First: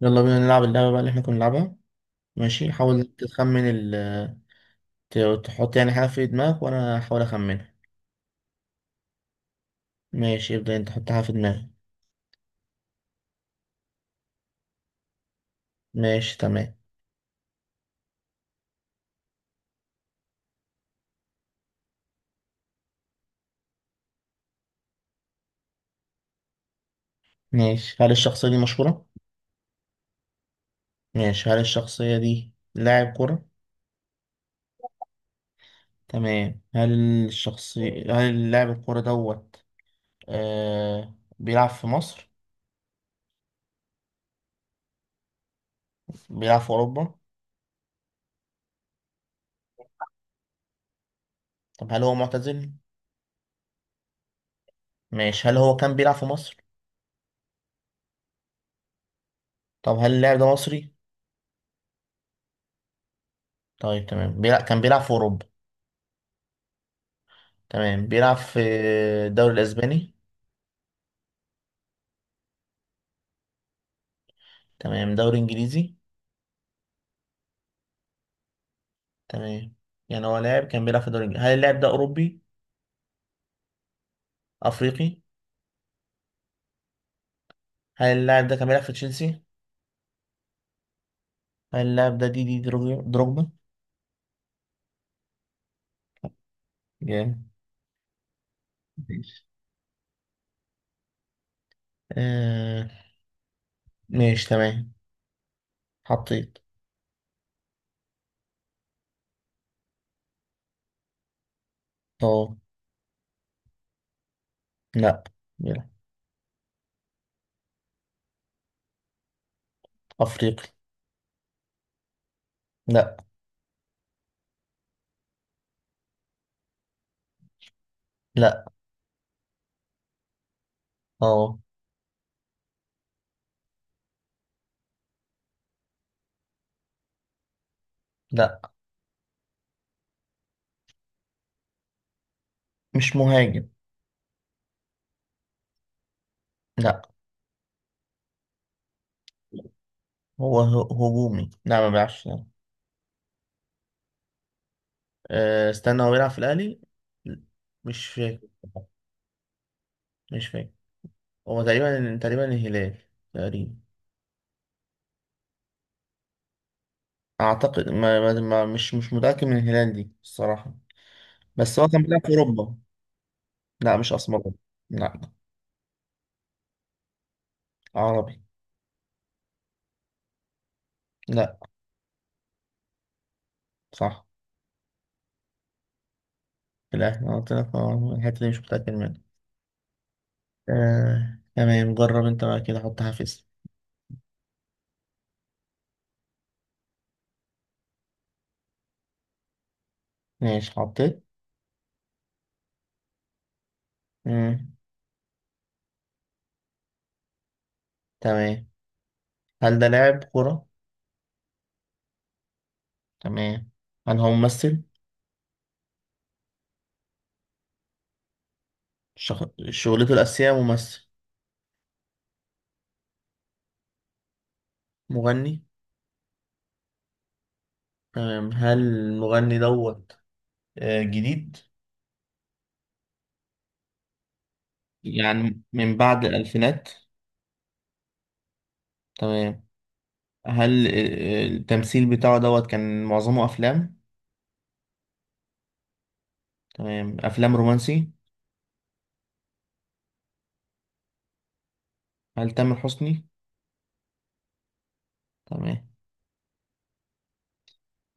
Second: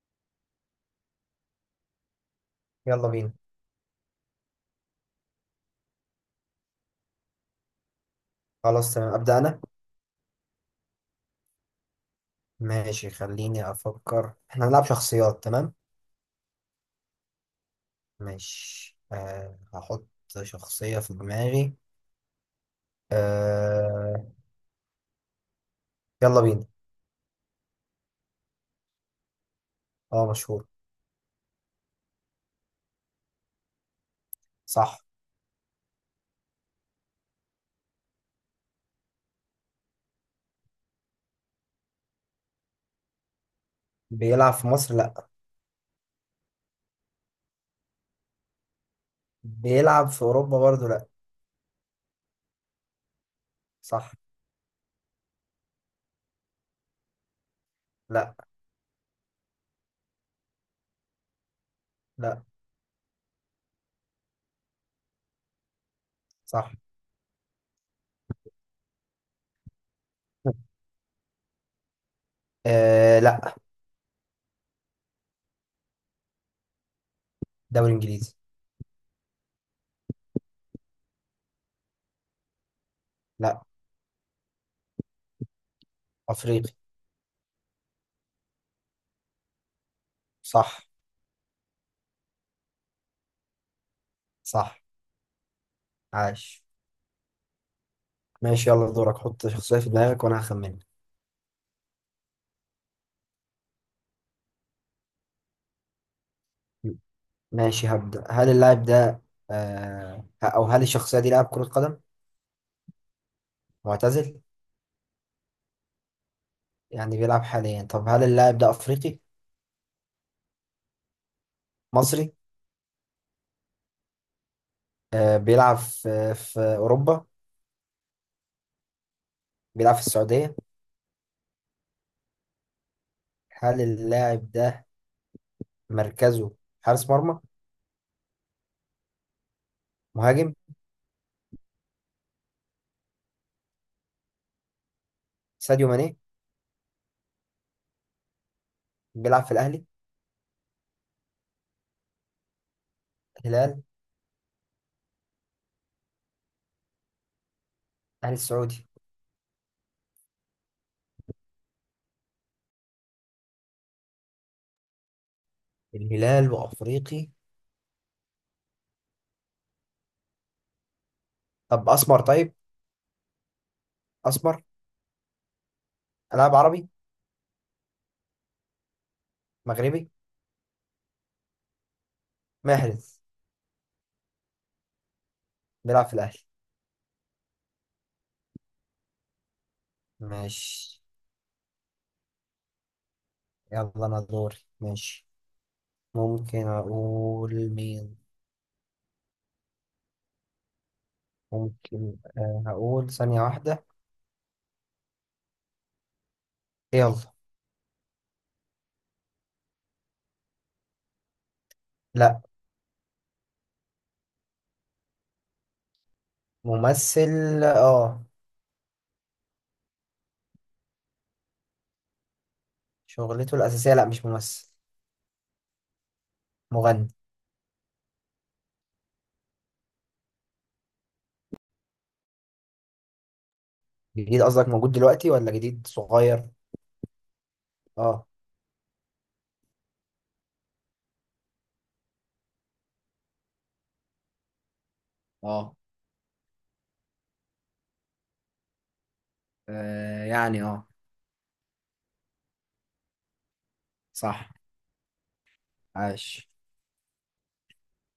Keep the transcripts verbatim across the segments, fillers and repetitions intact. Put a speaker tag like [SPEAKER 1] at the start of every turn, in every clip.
[SPEAKER 1] يلا بينا نلعب اللعبة بقى اللي احنا كنا بنلعبها. ماشي، حاول
[SPEAKER 2] يلا بينا.
[SPEAKER 1] تخمن ال ت- تحط يعني حاجة في دماغك وأنا هحاول أخمنها.
[SPEAKER 2] خلاص تمام، أبدأ أنا.
[SPEAKER 1] ماشي، ابدأ أنت، حط حاجة في دماغك.
[SPEAKER 2] ماشي، خليني أفكر، إحنا هنلعب شخصيات. تمام.
[SPEAKER 1] ماشي، تمام.
[SPEAKER 2] ماشي، أه هحط شخصية في دماغي. أه يلا بينا.
[SPEAKER 1] ماشي، هل الشخصية دي مشهورة؟
[SPEAKER 2] أه مشهور.
[SPEAKER 1] ماشي، هل الشخصية دي لاعب كرة؟
[SPEAKER 2] صح.
[SPEAKER 1] تمام. هل الشخصية هل لاعب الكرة دوت آه... بيلعب في مصر؟
[SPEAKER 2] بيلعب في مصر؟ لأ.
[SPEAKER 1] بيلعب في أوروبا؟
[SPEAKER 2] بيلعب في أوروبا؟ برضو لأ.
[SPEAKER 1] طب هل هو معتزل؟
[SPEAKER 2] صح.
[SPEAKER 1] ماشي، هل هو كان بيلعب في مصر؟
[SPEAKER 2] لأ.
[SPEAKER 1] طب هل اللاعب ده مصري؟
[SPEAKER 2] لأ.
[SPEAKER 1] طيب تمام، بيلعب كان بيلعب في أوروبا.
[SPEAKER 2] صح.
[SPEAKER 1] تمام، بيلعب في الدوري الأسباني.
[SPEAKER 2] أه لأ.
[SPEAKER 1] تمام، دوري انجليزي.
[SPEAKER 2] دوري إنجليزي.
[SPEAKER 1] تمام، يعني هو لاعب كان بيلعب في دوري انجليزي، هل اللاعب ده اوروبي؟
[SPEAKER 2] لأ.
[SPEAKER 1] افريقي.
[SPEAKER 2] أفريقي.
[SPEAKER 1] هل اللاعب ده كان بيلعب في تشيلسي؟
[SPEAKER 2] صح.
[SPEAKER 1] هل اللاعب ده دي دي دروجبا دروجبا؟
[SPEAKER 2] صح. عاش.
[SPEAKER 1] جامد.
[SPEAKER 2] ماشي، يلا دورك،
[SPEAKER 1] ماشي،
[SPEAKER 2] حط شخصية في دماغك وأنا هخمنها.
[SPEAKER 1] آه ماشي، تمام، حطيت.
[SPEAKER 2] ماشي، هبدأ. هل اللاعب ده آه أو هل الشخصية دي لاعب كرة قدم؟
[SPEAKER 1] اه،
[SPEAKER 2] معتزل؟
[SPEAKER 1] لا. بيلعب.
[SPEAKER 2] يعني بيلعب حاليا. طب هل اللاعب ده أفريقي؟
[SPEAKER 1] افريقي.
[SPEAKER 2] مصري؟
[SPEAKER 1] لا،
[SPEAKER 2] آه بيلعب في, في أوروبا.
[SPEAKER 1] لا،
[SPEAKER 2] بيلعب في السعودية.
[SPEAKER 1] اه،
[SPEAKER 2] هل اللاعب ده مركزه حارس مرمى؟
[SPEAKER 1] لا.
[SPEAKER 2] مهاجم.
[SPEAKER 1] مش مهاجم.
[SPEAKER 2] ساديو ماني.
[SPEAKER 1] لا،
[SPEAKER 2] بيلعب في الأهلي.
[SPEAKER 1] هو ه- هجومي، لا، ما بيلعبش، لا.
[SPEAKER 2] الهلال.
[SPEAKER 1] آه استنى، هو بيلعب في الاهلي؟ مش
[SPEAKER 2] الأهلي
[SPEAKER 1] فاكر.
[SPEAKER 2] السعودي.
[SPEAKER 1] مش فاكر. هو تقريبا تقريبا الهلال. تقريبا.
[SPEAKER 2] الهلال وأفريقي.
[SPEAKER 1] اعتقد ما ما ما- مش مش متاكد من الهلال دي الصراحه. بس هو
[SPEAKER 2] طب
[SPEAKER 1] كان بيلعب
[SPEAKER 2] أسمر
[SPEAKER 1] في
[SPEAKER 2] طيب.
[SPEAKER 1] اوروبا. لا مش اسمر.
[SPEAKER 2] أسمر.
[SPEAKER 1] لا.
[SPEAKER 2] لاعب عربي.
[SPEAKER 1] عربي.
[SPEAKER 2] مغربي.
[SPEAKER 1] لا.
[SPEAKER 2] محرز.
[SPEAKER 1] صح.
[SPEAKER 2] بيلعب في الأهلي.
[SPEAKER 1] في الاهلي، أنا قلت لك، آه، الحته دي مش متاكد منها.
[SPEAKER 2] ماشي.
[SPEAKER 1] آه. تمام، جرب انت بقى كده، حط حافز.
[SPEAKER 2] يلا أنا دوري. ماشي، ممكن أقول مين.
[SPEAKER 1] ماشي، حطيت.
[SPEAKER 2] ممكن، آه، هقول ثانية واحدة.
[SPEAKER 1] مم.
[SPEAKER 2] يلا.
[SPEAKER 1] تمام. هل ده لاعب كرة؟
[SPEAKER 2] لا.
[SPEAKER 1] تمام. هل هو ممثل؟
[SPEAKER 2] ممثل، اه.
[SPEAKER 1] شغ... شغلته الأساسية ممثل.
[SPEAKER 2] شغلته الأساسية لا، مش ممثل.
[SPEAKER 1] مغني.
[SPEAKER 2] مغني.
[SPEAKER 1] تمام. هل المغني دوت آه، جديد؟
[SPEAKER 2] جديد؟ قصدك موجود دلوقتي ولا
[SPEAKER 1] يعني
[SPEAKER 2] جديد
[SPEAKER 1] من بعد
[SPEAKER 2] صغير؟
[SPEAKER 1] الألفينات.
[SPEAKER 2] اه.
[SPEAKER 1] تمام. هل التمثيل بتاعه دوت كان معظمه أفلام؟
[SPEAKER 2] اه.
[SPEAKER 1] تمام، أفلام رومانسي.
[SPEAKER 2] آه، يعني اه
[SPEAKER 1] هل تامر حسني؟
[SPEAKER 2] صح.
[SPEAKER 1] تمام.
[SPEAKER 2] عاش.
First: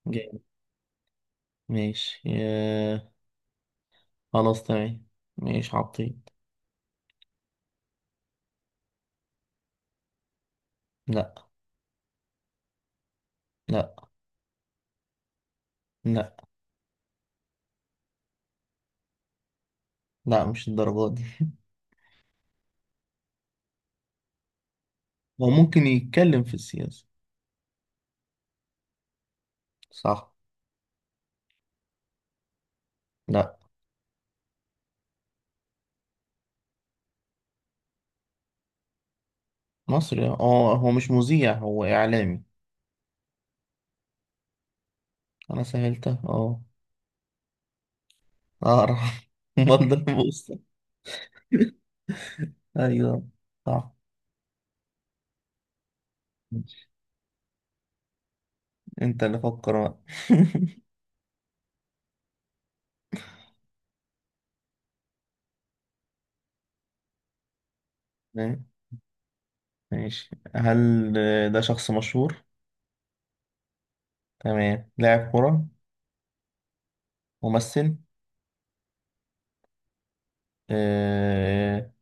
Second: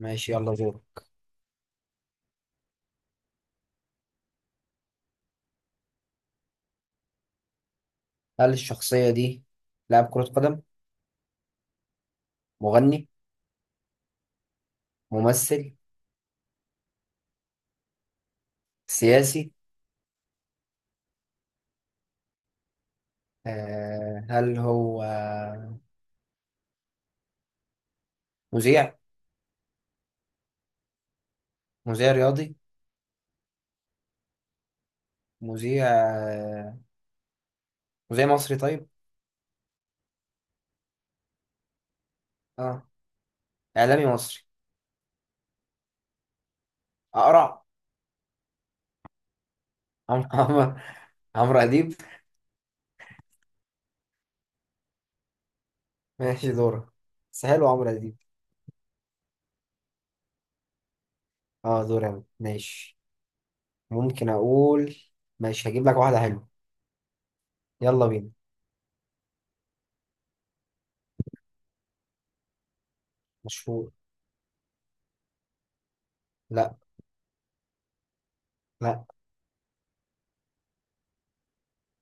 [SPEAKER 2] ماشي،
[SPEAKER 1] جامد.
[SPEAKER 2] يلا دور.
[SPEAKER 1] ماشي، آه، خلاص تمام. ماشي عبطيط.
[SPEAKER 2] هل الشخصية دي لاعب كرة قدم؟
[SPEAKER 1] لا.
[SPEAKER 2] مغني؟
[SPEAKER 1] لا.
[SPEAKER 2] ممثل؟
[SPEAKER 1] لا.
[SPEAKER 2] سياسي؟
[SPEAKER 1] لا، مش الدرجات دي.
[SPEAKER 2] آه هل هو
[SPEAKER 1] هو ممكن يتكلم في السياسة.
[SPEAKER 2] مذيع؟
[SPEAKER 1] صح.
[SPEAKER 2] مذيع رياضي؟
[SPEAKER 1] لا.
[SPEAKER 2] مذيع، آه، مذيع مصري؟ طيب.
[SPEAKER 1] مصري، اه، هو مش مذيع، هو إعلامي.
[SPEAKER 2] اه. اعلامي مصري.
[SPEAKER 1] أنا سهلتها، اه.
[SPEAKER 2] اقرع.
[SPEAKER 1] أقرأ. مضى
[SPEAKER 2] عمرو
[SPEAKER 1] بوسطة.
[SPEAKER 2] عمرو عمرو اديب.
[SPEAKER 1] أيوه. صح.
[SPEAKER 2] ماشي دورك. بس حلو، عمرو اديب.
[SPEAKER 1] أنت اللي فكر بقى.
[SPEAKER 2] اه دوري أنا. ماشي. ممكن اقول. ماشي، هجيب لك واحده حلوه. يلا بينا.
[SPEAKER 1] ماشي. هل ده شخص مشهور؟
[SPEAKER 2] مشهور.
[SPEAKER 1] تمام. لاعب كرة؟
[SPEAKER 2] لا.
[SPEAKER 1] ممثل؟
[SPEAKER 2] لا.
[SPEAKER 1] آه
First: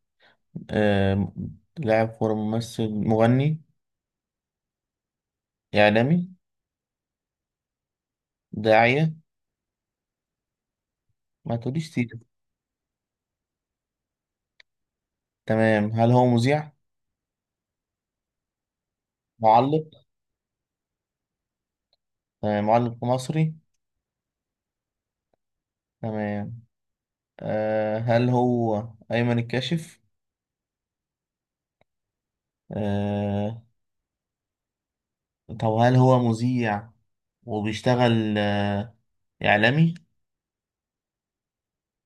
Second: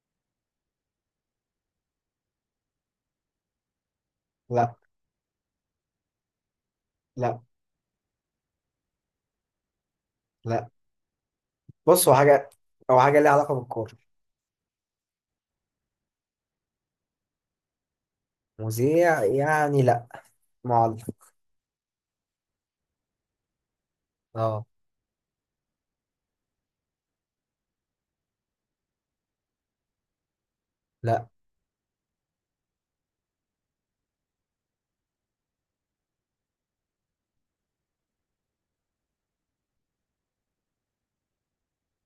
[SPEAKER 1] آه لاعب كرة، ممثل، مغني؟
[SPEAKER 2] لا.
[SPEAKER 1] إعلامي؟
[SPEAKER 2] لا.
[SPEAKER 1] داعية؟
[SPEAKER 2] لا.
[SPEAKER 1] ما تقوليش
[SPEAKER 2] بص هو
[SPEAKER 1] سيرة.
[SPEAKER 2] حاجه. هو حاجه ليها علاقه بالكوره.
[SPEAKER 1] تمام. هل هو مذيع؟
[SPEAKER 2] مذيع يعني،
[SPEAKER 1] معلق؟
[SPEAKER 2] لا. معلق.
[SPEAKER 1] تمام، معلق مصري؟
[SPEAKER 2] اه.
[SPEAKER 1] تمام. آه هل هو أيمن الكاشف؟
[SPEAKER 2] لا.
[SPEAKER 1] آه. طب هل هو مذيع وبيشتغل آه إعلامي؟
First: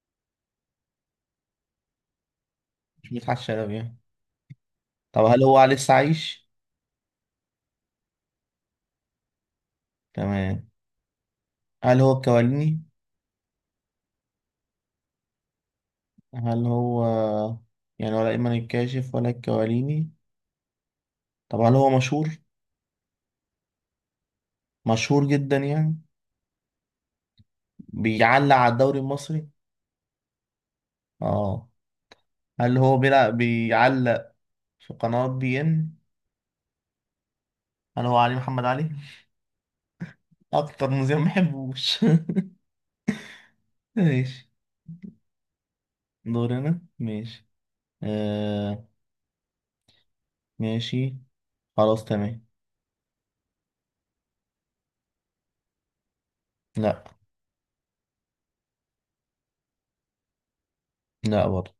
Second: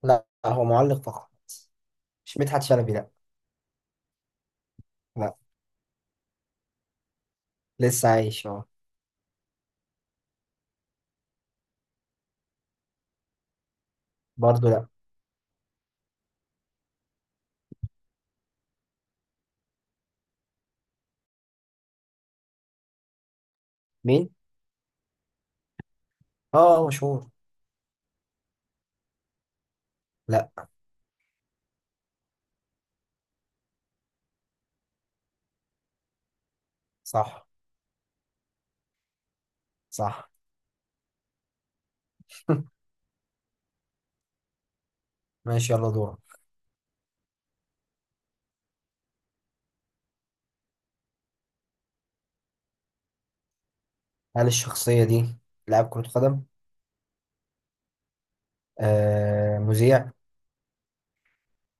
[SPEAKER 2] لا، هو معلق فقط. مش مدحت شلبي، لا.
[SPEAKER 1] مش مدحت شلبي يعني. طب
[SPEAKER 2] لا.
[SPEAKER 1] هل هو لسه عايش؟
[SPEAKER 2] لسه عايش، اه.
[SPEAKER 1] تمام. هل هو الكواليني؟
[SPEAKER 2] برضه لا.
[SPEAKER 1] هل هو يعني ولا إيمان الكاشف ولا الكواليني؟ طب هل هو مشهور؟
[SPEAKER 2] مين؟
[SPEAKER 1] مشهور جدا يعني.
[SPEAKER 2] اه مشهور.
[SPEAKER 1] بيعلق على الدوري المصري؟
[SPEAKER 2] لا.
[SPEAKER 1] اه. هل هو بيلعب بيعلق في قناة بي ان؟
[SPEAKER 2] صح.
[SPEAKER 1] هل هو علي محمد علي؟
[SPEAKER 2] صح.
[SPEAKER 1] اكتر مذيع ما بحبوش. ماشي.
[SPEAKER 2] ماشي، يلا دورك.
[SPEAKER 1] دورنا ماشي. آه، ماشي، خلاص، تمام.
[SPEAKER 2] هل الشخصية دي لاعب كرة قدم؟
[SPEAKER 1] لا.
[SPEAKER 2] آه، مذيع؟
[SPEAKER 1] لا برضه.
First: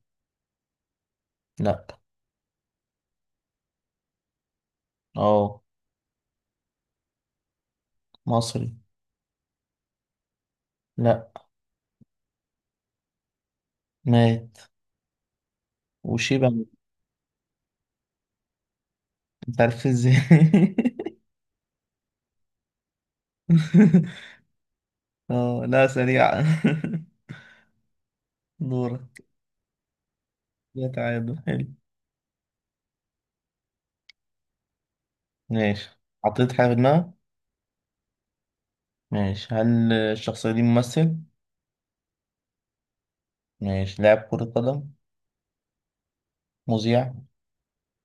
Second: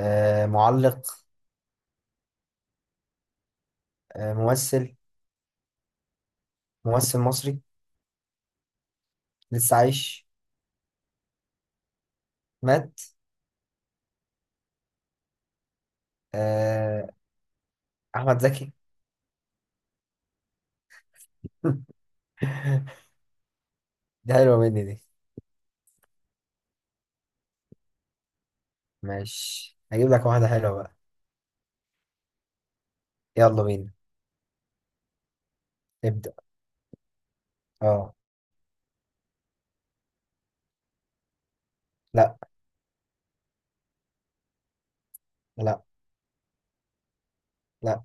[SPEAKER 2] آه، معلق؟
[SPEAKER 1] لا.
[SPEAKER 2] آه، ممثل؟
[SPEAKER 1] اه.
[SPEAKER 2] ممثل مصري.
[SPEAKER 1] مصري.
[SPEAKER 2] لسه عايش.
[SPEAKER 1] لا.
[SPEAKER 2] مات.
[SPEAKER 1] مات. وشيبة مات.
[SPEAKER 2] آه، أحمد زكي.
[SPEAKER 1] انت عارف ازاي؟
[SPEAKER 2] دي حلوة مني دي.
[SPEAKER 1] اه، لا، سريعة. دورك.
[SPEAKER 2] ماشي، هجيب لك واحدة حلوة
[SPEAKER 1] يا
[SPEAKER 2] بقى.
[SPEAKER 1] تعادل حلو.
[SPEAKER 2] يلا بينا.
[SPEAKER 1] ماشي.
[SPEAKER 2] ابدأ.
[SPEAKER 1] حطيت حاجة في دماغك.
[SPEAKER 2] اه.
[SPEAKER 1] ماشي، هل الشخصية دي ممثل؟
[SPEAKER 2] لا.
[SPEAKER 1] ماشي، لاعب كرة قدم؟
[SPEAKER 2] لا.
[SPEAKER 1] مذيع؟
[SPEAKER 2] لا.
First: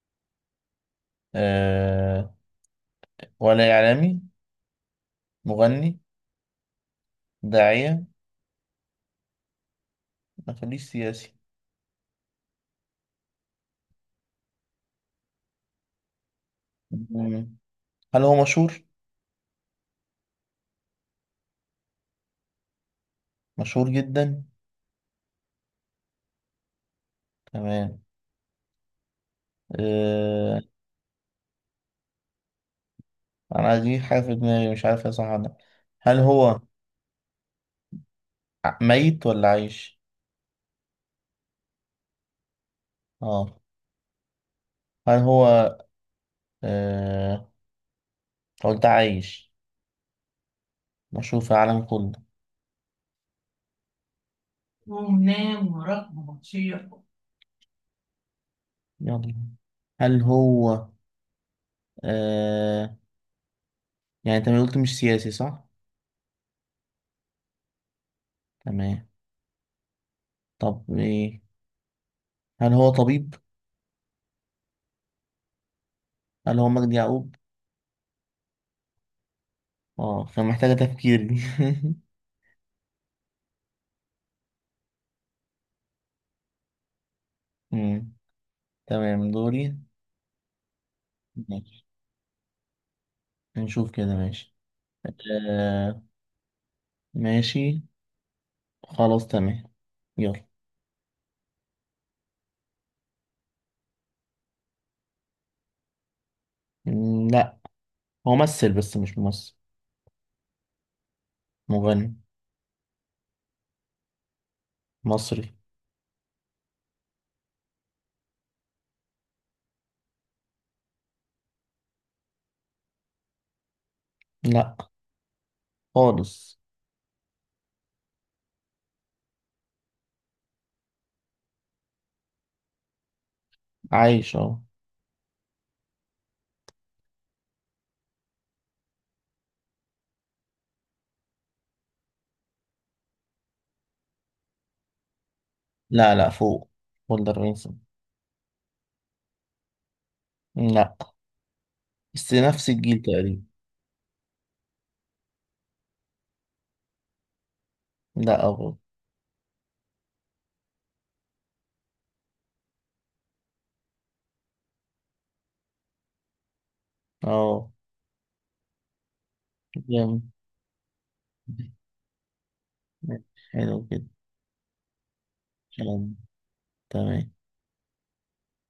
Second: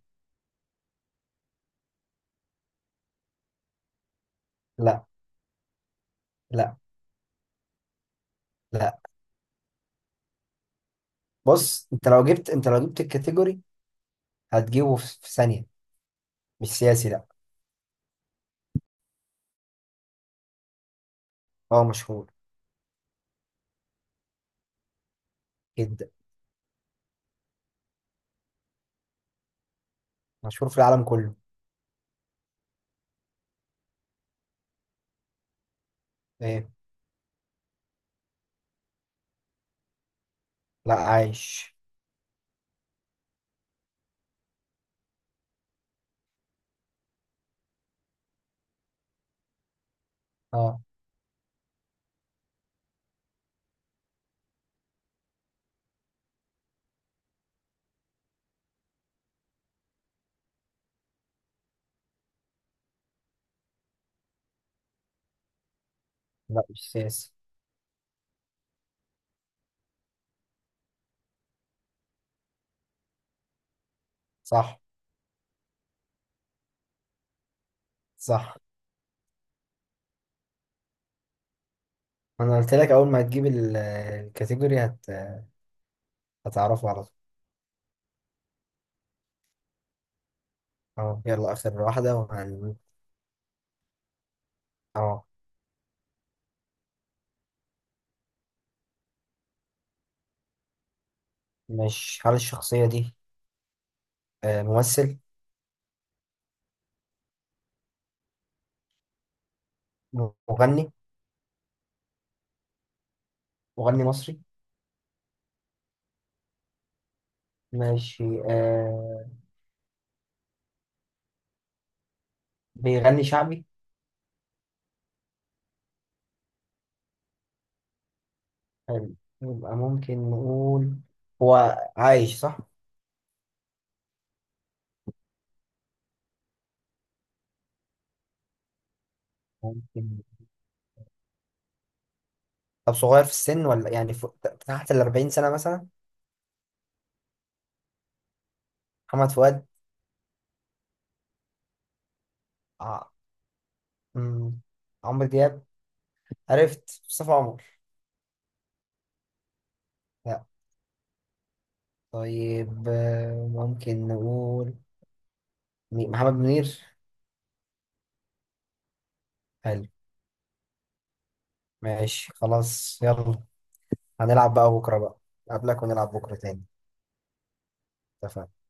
[SPEAKER 1] أه ولا إعلامي؟
[SPEAKER 2] لا.
[SPEAKER 1] مغني؟
[SPEAKER 2] لا.
[SPEAKER 1] داعية؟
[SPEAKER 2] لا.
[SPEAKER 1] ما خليش سياسي.
[SPEAKER 2] بص، انت لو جبت انت لو جبت الكاتيجوري، هتجيبه في في ثانية. مش سياسي، لا.
[SPEAKER 1] مم. هل هو مشهور؟
[SPEAKER 2] اه مشهور
[SPEAKER 1] مشهور جدا؟
[SPEAKER 2] جدا.
[SPEAKER 1] تمام. أه.
[SPEAKER 2] مشهور في العالم كله.
[SPEAKER 1] أنا دي حاجة في دماغي، مش عارف يا صح ولا لأ. هل هو
[SPEAKER 2] ايه.
[SPEAKER 1] ع- ميت ولا عايش؟
[SPEAKER 2] لا عايش.
[SPEAKER 1] اه. هل هو أه قلت عايش؟
[SPEAKER 2] اه.
[SPEAKER 1] مشهور في العالم كله. ونام ورقم ومطيع. يلا. هل هو آه يعني انت ما قلت مش سياسي صح؟
[SPEAKER 2] لا، مش سياسي.
[SPEAKER 1] تمام. طب ايه؟ هل هو طبيب؟
[SPEAKER 2] صح.
[SPEAKER 1] هل هو مجدي يعقوب؟
[SPEAKER 2] صح.
[SPEAKER 1] اه، كان محتاجة تفكير دي.
[SPEAKER 2] انا قلت لك، اول ما تجيب ال- الكاتيجوري هت... هتعرفه على طول.
[SPEAKER 1] مم. تمام، دوري.
[SPEAKER 2] اه يلا، اخر
[SPEAKER 1] ماشي.
[SPEAKER 2] واحده وهن.
[SPEAKER 1] نشوف كده، ماشي.
[SPEAKER 2] اه.
[SPEAKER 1] آه ماشي، خلاص تمام. يلا.
[SPEAKER 2] مش هل الشخصيه دي آه، ممثل؟
[SPEAKER 1] مم، لا. هو ممثل بس مش ممثل.
[SPEAKER 2] مغني.
[SPEAKER 1] مغني.
[SPEAKER 2] مغني مصري.
[SPEAKER 1] مصري.
[SPEAKER 2] ماشي. آه بيغني شعبي؟
[SPEAKER 1] لا خالص.
[SPEAKER 2] حلو. يبقى ممكن نقول هو عايش، صح؟
[SPEAKER 1] عايش اهو.
[SPEAKER 2] ممكن. طب صغير في السن ولا يعني فوق... تحت ال أربعين سنه مثلا.
[SPEAKER 1] لا، لا، فوق. بولدر وينسون.
[SPEAKER 2] محمد فؤاد.
[SPEAKER 1] لا. بس نفس الجيل
[SPEAKER 2] ع...
[SPEAKER 1] تقريبا.
[SPEAKER 2] مم. عمرو دياب. عرفت مصطفى عمر.
[SPEAKER 1] لا، أبو.
[SPEAKER 2] طيب، آه، ممكن نقول مي- محمد منير.
[SPEAKER 1] اه.
[SPEAKER 2] حلو.
[SPEAKER 1] جامد.
[SPEAKER 2] ماشي، خلاص يلا.
[SPEAKER 1] حلو كده.
[SPEAKER 2] هنلعب بقى بكرة بقى. قبلك ونلعب
[SPEAKER 1] كلام.
[SPEAKER 2] بكرة تاني.
[SPEAKER 1] تمام.
[SPEAKER 2] اتفقنا.